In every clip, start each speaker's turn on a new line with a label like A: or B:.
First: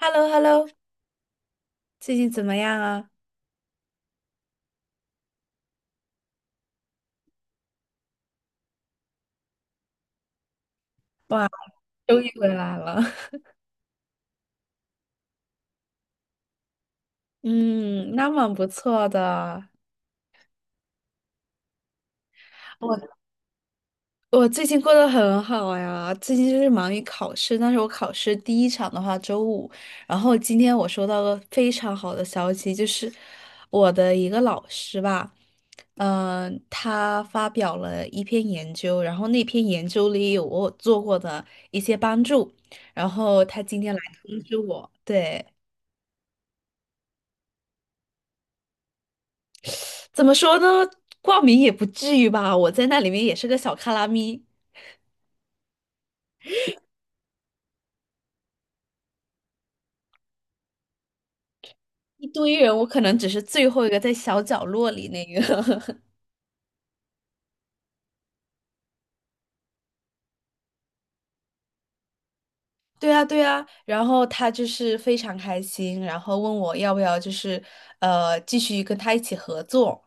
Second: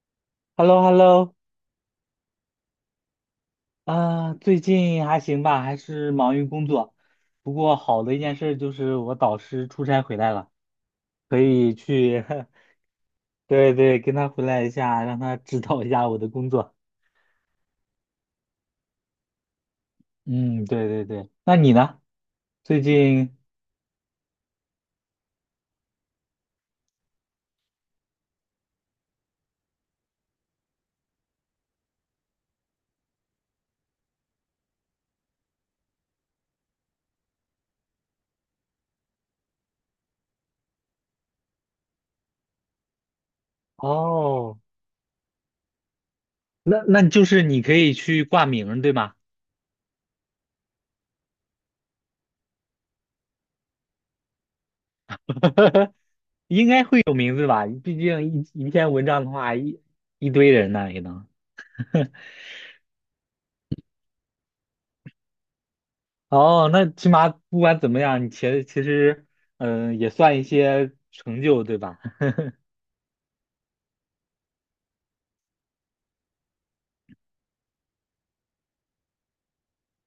A: h e l l o h e l l o
B: h e l l o h e l l o
A: 最近怎么样啊？
B: 啊，最近还行吧，还是忙于工作。不过好的一件事就是我导师出差回来了，可
A: 哇，
B: 以
A: 终
B: 去，
A: 于回 来了。
B: 对对，跟他回来一下，让他指导一下我的工作。
A: 嗯，那蛮不错的。
B: 嗯，对对对。那你呢？最
A: 我
B: 近
A: 我最近过得很好呀，最近就是忙于考试，但是我考试第一场的话周五，然后今天我收到了非常好的消息，就是我的一个老师吧，他发表了一篇研究，然后那篇研究里有我做过的一些帮助，然后他今天来通知
B: 哦，
A: 我，对。
B: 那就是你可以去挂名儿，对吗？
A: 怎么说呢？挂名也不至于吧，我在那里面也是个小卡拉咪，
B: 会有名字吧？毕竟一篇文章的话，一堆人呢也能。
A: 一堆人，我可能只是最后一个在小角落里那个。
B: 哦，那起码不管怎么样，你其实，也算一些成就，对吧？
A: 对啊，对啊。然后他就是非常开心，然后问我要不要就是继续跟他一起合作。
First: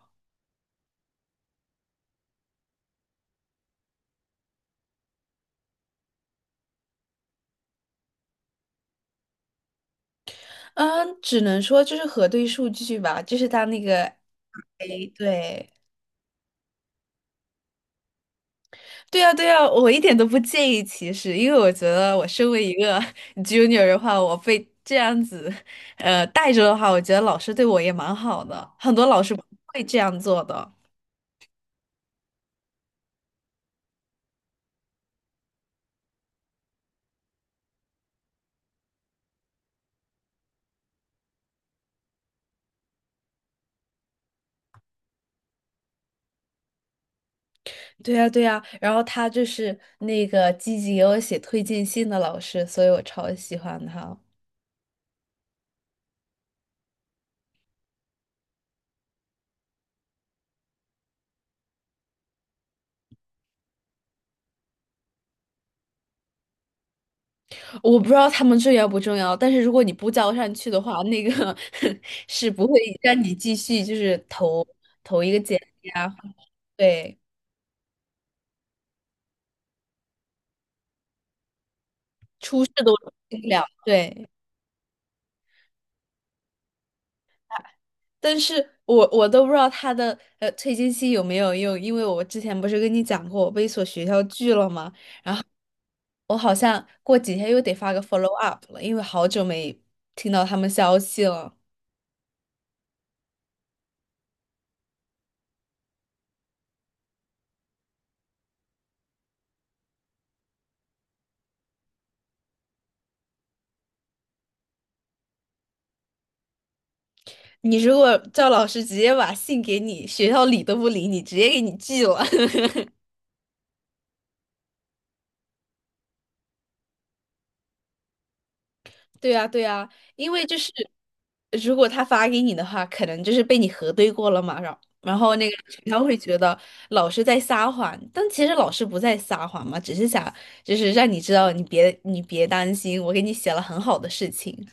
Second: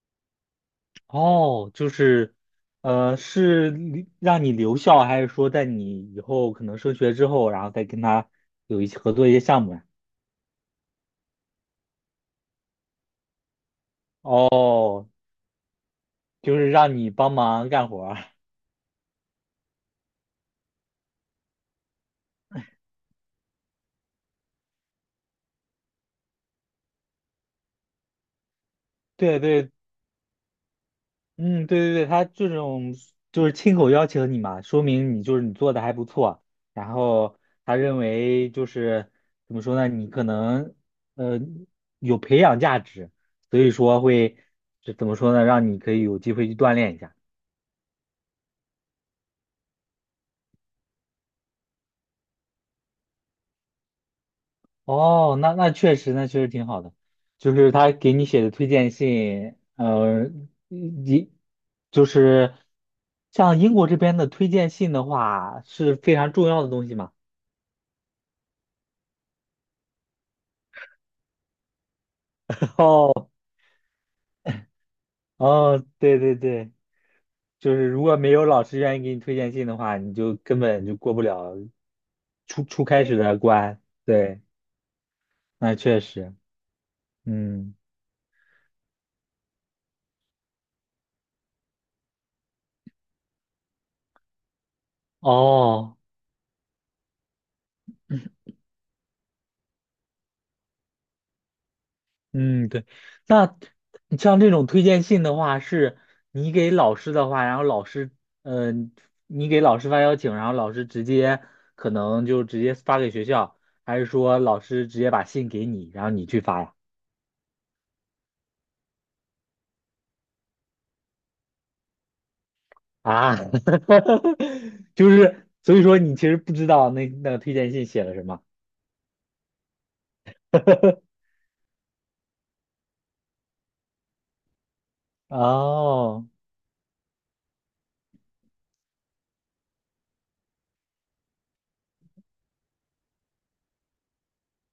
B: 哦，就是，是留让你留校，还是说在你以后可能升学之后，然后再跟他有一些合作一些项目呀？
A: 嗯，只能说就是核对数据吧，就是他那个，哎，
B: 哦，
A: 对。
B: 就是让你帮忙干活儿
A: 对呀，对呀，我一点都不介意歧视，因为我觉得我身为一个 junior 的话，我被这样子，带着的话，我觉得老师对我也蛮好的，很多老师
B: 对
A: 不
B: 对
A: 会这样做的。
B: 嗯，对对对，他这种就是亲口邀请你嘛，说明你就是你做的还不错。然后他认为就是怎么说呢，你可能呃有培养价值，所以说会就怎么说呢，让你可以有机会去锻炼一下。
A: 对呀，对呀，然后他就是那个积极给我写推荐信的老师，所以我超喜欢他。
B: 哦，那确实，那确实挺好的。就是他给你写的推荐信，你就是像英国这边的推荐信的话，是非常重要的东西嘛。
A: 我不知道他们重要不重要，但是如果你不交上去的话，那个 是不会让你 继续就是投一个简
B: 哦，
A: 历啊，
B: 对对对，
A: 对，
B: 就是如果没有老师愿意给你推荐信的话，你就根本就过不了初
A: 出事
B: 初
A: 都
B: 开始的
A: 进不了，
B: 关。
A: 对。
B: 对，那确实，嗯，
A: 但是我都不知道他的退金期有没有用，因为我之前不是跟你讲过我被一所学校拒了吗？
B: 哦，
A: 我好像过几天又得发个 follow up 了，因为好久没听到他们消息了。
B: 嗯，对，那像这种推荐信的话，是你给老师的话，然后老师，嗯、你给老师发邀请，然后老师直接可能就直接发给学校，还是说老师直接把信给你，然后你去发呀？
A: 你如果赵老师直接把信给你，学校理都不理你，直接给你拒了。
B: 啊，就是所以说你其实不知道那个推荐信写了什么。
A: 对呀，对呀，因为就是如果他发给你的话，可能就是被你核对过了嘛，然后那个他会
B: 哦，
A: 觉得老师在撒谎，但其实老师不在撒谎嘛，只是想就是让你知道你别担心，我给你写了很好的事情。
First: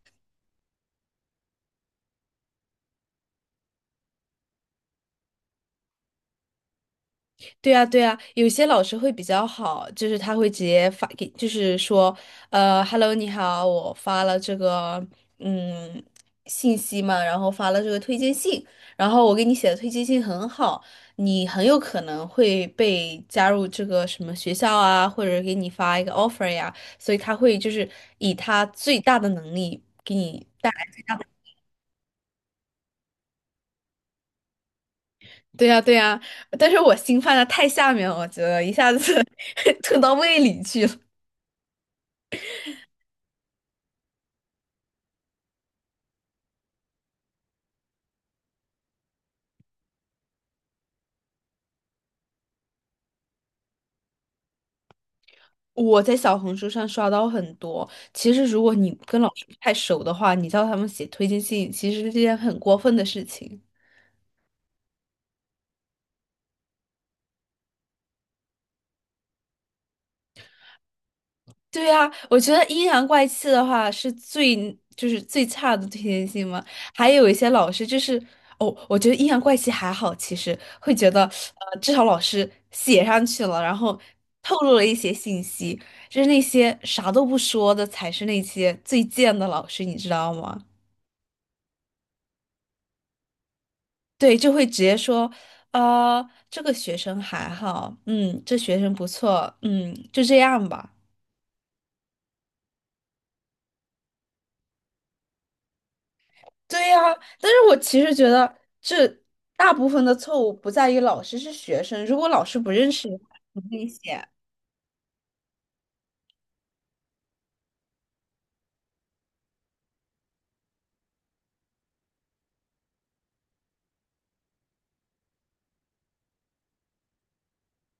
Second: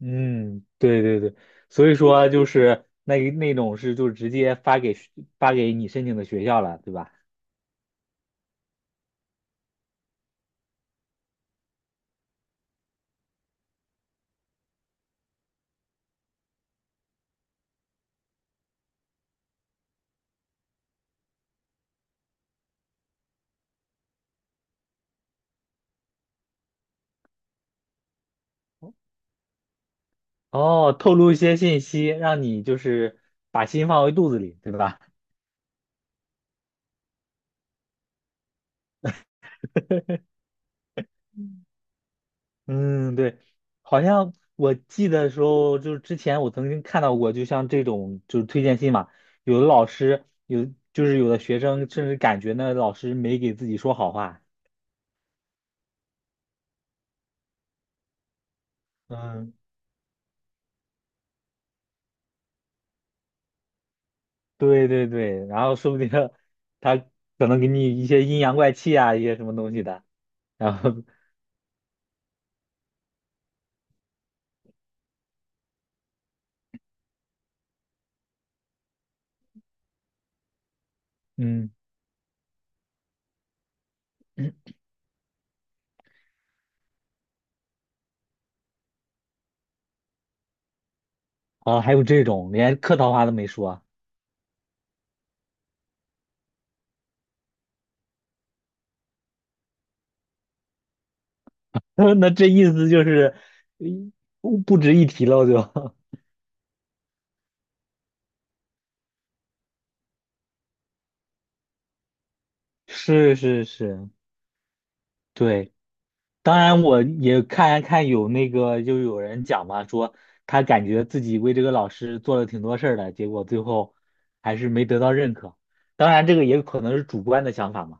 B: 嗯，对对对，所以说就是那种是就直接发给你申请的学校了，对吧？
A: 对啊，对啊，有些老师会比较好，就是他会直接发给，就是说，Hello,你好，我发了这个嗯信息嘛，然后发了这个推荐信，然后我给你写的推荐信很好，你很有可能会被加入这个什么学校啊，或者给你发一个 offer 呀，所以他会就是以他最大的能力给你。
B: 哦，透露一些信息，让你就是把心放回肚子里，对吧？
A: 对呀，对呀，但是我心放在太下面了，我觉得一下子 吞到胃里去了。
B: 嗯，对，好像我记得时候，就是之前我曾经看到过，就像这种就是推荐信嘛，有的老师有就是有的学生甚至感觉那老师没给自己说好话。
A: 我在小红书上刷到很多。其实，如果你跟老师不
B: 嗯，
A: 太熟的话，你叫他们写推荐信，其实是件很过分的事情。
B: 对对对，然后说不定 他可能给你一些阴阳怪气啊，一些什么东西的。然后，
A: 对啊，我觉得阴阳怪气的话是就是最差的推荐信嘛。还有一些老师就是哦，我觉得阴阳怪气还好，其实会觉得
B: 嗯，
A: 至少老师写上去了，然后透露了一些信息，就是那些啥都不说的才是那些最贱的老师，你知道吗？
B: 哦，还有这种连客套话都没说，
A: 对，就会直接说，这个学生还好，嗯，这学生不错，嗯，就这样吧。
B: 那这意思就是，嗯不值一提了就。
A: 对呀，但是我其实觉得这大部分的错误不在于老师，是学生。如果老师不 认识你，
B: 是是
A: 很危
B: 是，
A: 险。
B: 对。当然，我也看看有那个，就有人讲嘛，说他感觉自己为这个老师做了挺多事儿的，结果最后还是没得到认可。当然，这个也可能是主观的想法嘛。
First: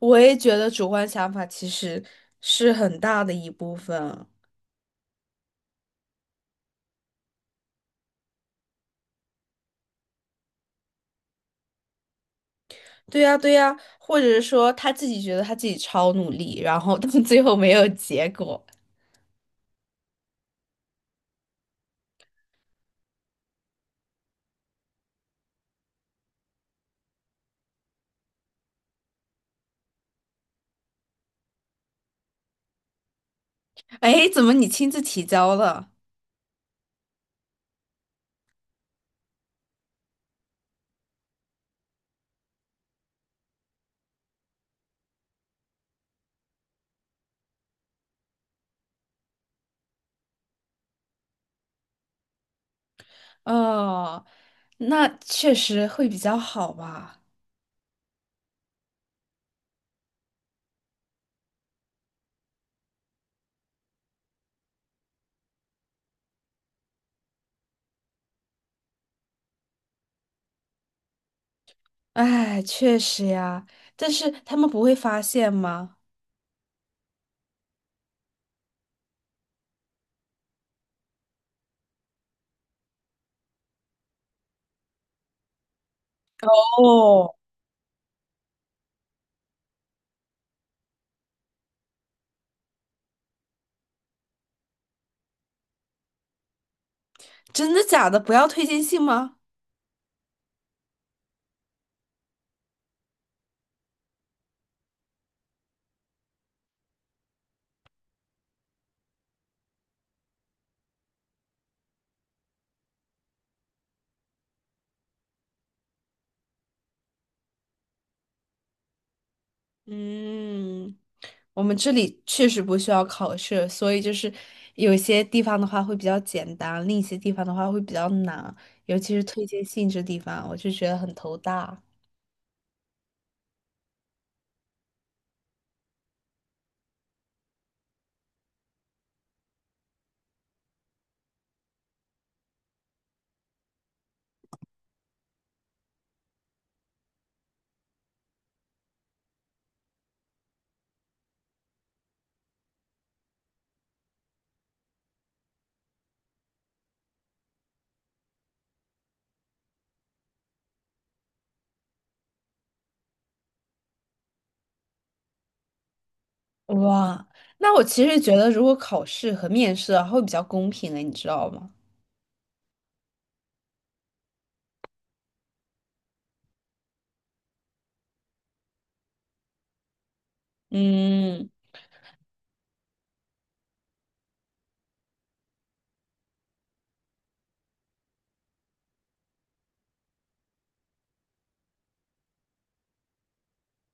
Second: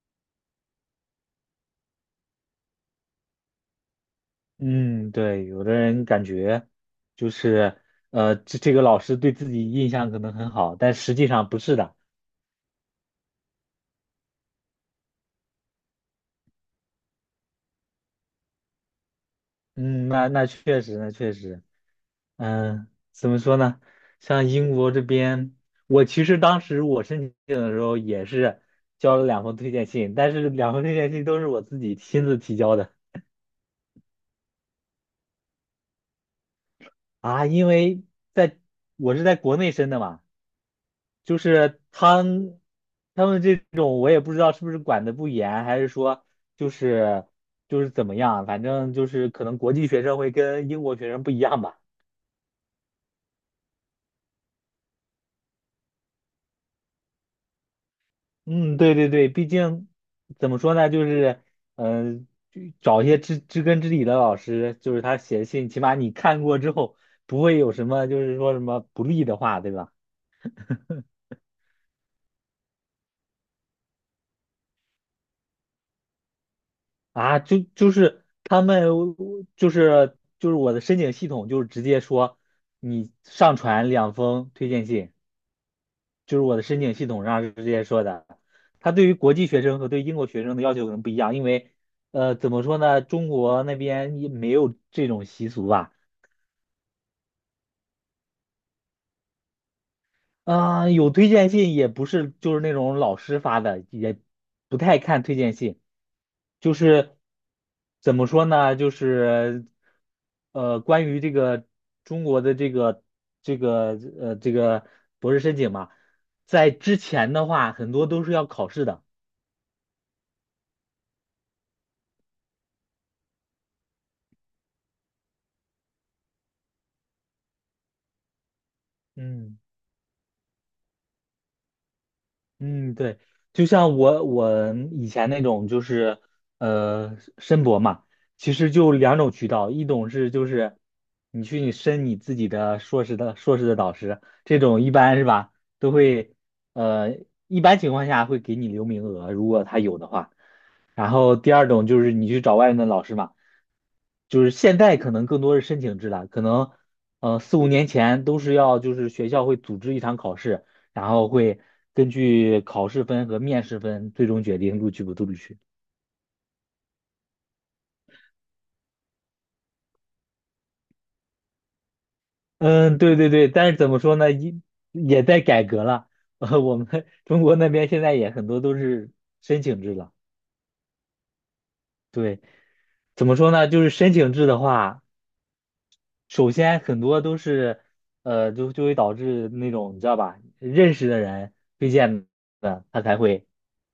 A: 我也觉得主观想法其实是很大的一部分。
B: 嗯，对，有的人感觉就是这个老师对自己印象可能很好，但实际上不是的。
A: 对呀，对呀，或者是说他自己觉得他自己超努力，然后到最后没有结果。
B: 嗯，那确实，那确实。嗯，怎么说呢？像英国这边，我其实当时我申请的时候也是交了两封推荐信，但是两封推荐信都是我自己亲自提交的
A: 哎，怎么你亲自提交了？
B: 啊，因为在我是在国内申的嘛，就是他们这种我也不知道是不是管的不严，还是说就是就是怎么样，反正就是可能国际学生会跟英国学生不一样吧。
A: 哦，那确实会比较好吧？
B: 嗯，对对对，毕竟怎么说呢，就是，就找一些知根知底的老师，就是他写信，起码你看过之后，不会有什么就是说什么不利的话，对吧？
A: 哎，确实呀，但是他们不会发现吗？
B: 啊，就是他们就是我的申请系统就是直接说你上传两封推荐信，就是我的申请系统
A: 哦，
B: 上是直接说的。他对于国际学生和对英国学生的要求可能不一样，因为怎么说呢，中国那边也没有这种习俗吧。
A: 真的假的？不要推荐信吗？
B: 啊、有推荐信也不是，就是那种老师发的，也不太看推荐信，就是怎么说呢，就是关于这个中国的这个博士申请嘛，在之前的话，很多都是要考试的，
A: 嗯，我们这里确实不需要考试，所以就是有些地方的话会比较简单，另一些地方的话会比较难，尤其是推
B: 嗯。
A: 荐信这地方，我就觉得很头大。
B: 嗯，对，就像我以前那种就是申博嘛，其实就两种渠道，一种是就是你去你申你自己的硕士的导师，这种一般是吧，都会呃一般情况下会给你留名额，如果他有的话。然后第二种就是你去找外面的老师嘛，就是现在可能更多是申请制了，可能四五年前都是要就是学校会组织一场考试。然后会根据考试分和面试分最终决定录取不录取。
A: 哇，那我其实觉得如果考试和面试啊，会比较公平诶，你知道吗？
B: 嗯，对对对，但是怎么说呢，也在改革了。我们 中国那边现在也很多都是申请制了。
A: 嗯。
B: 对，怎么说呢？就是申请制的话，首先很多都是，就会导致那种你知道吧，认识的人推荐的，他才会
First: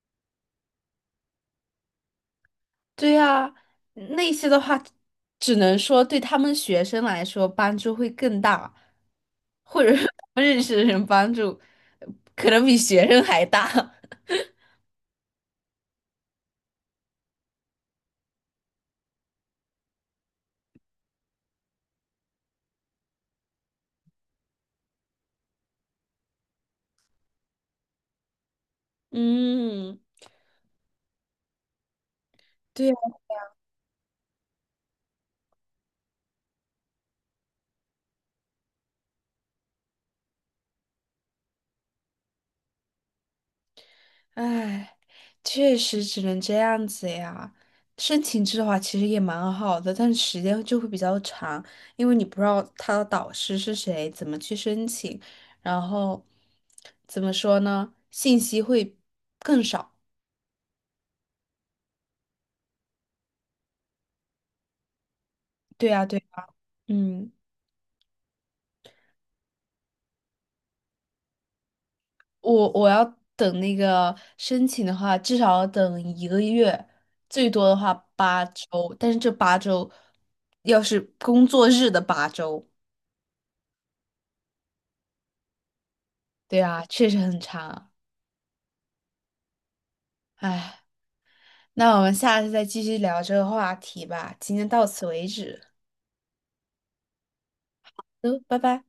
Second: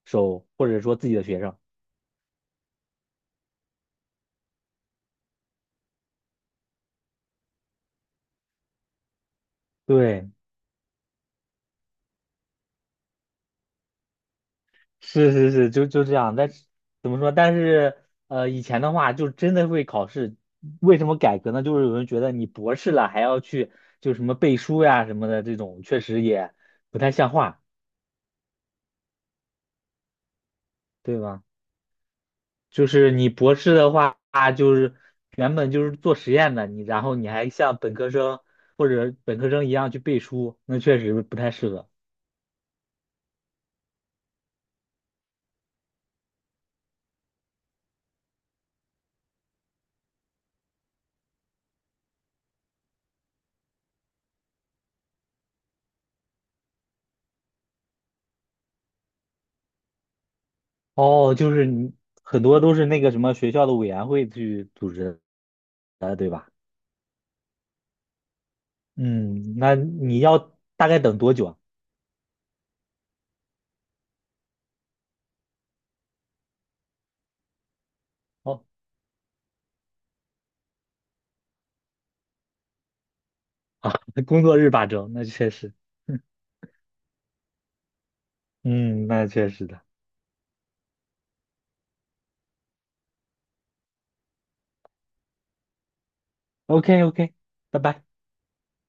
B: 收，或者说自己的学生。
A: 对呀，那些的话，只能说对他们学生来说帮助会更大，或者是他
B: 对。
A: 们认识的人帮助可能比学生还大。
B: 是是是，就这样。但是怎么说？但是以前的话就真的会考试。为什么改革呢？就是有人觉得你博士了还要去就什么背书呀什么的，这种确实也不太像话，
A: 嗯，
B: 对吧？就
A: 对呀，
B: 是你博士的话，就是原本就是做实验的，你然后你还像本科生或者本科生一样去背书，那确实不太适合。
A: 唉，确实只能这样子呀。申请制的话，其实也蛮好的，但是时间就会比较长，因为你不知道他的导师是谁，怎么去申请，然后怎么说呢，信息会更少。
B: 哦，就是你很多都是那个什么学校的委员会去组织
A: 对呀，
B: 的，
A: 对
B: 对
A: 呀
B: 吧？
A: 嗯。
B: 嗯，那你要大概等多久啊？
A: 我要等那个申请的话，至少要等一个月，最多的话八
B: 哦，
A: 周。但是这八周，要是工作日的八周，
B: 啊，工作日8周，那确实，
A: 对啊，确实很长。
B: 嗯，那确实的。
A: 唉，那我们下次再继续聊这个话题吧。今天到此为止，
B: OK OK，拜拜。
A: 嗯，拜拜。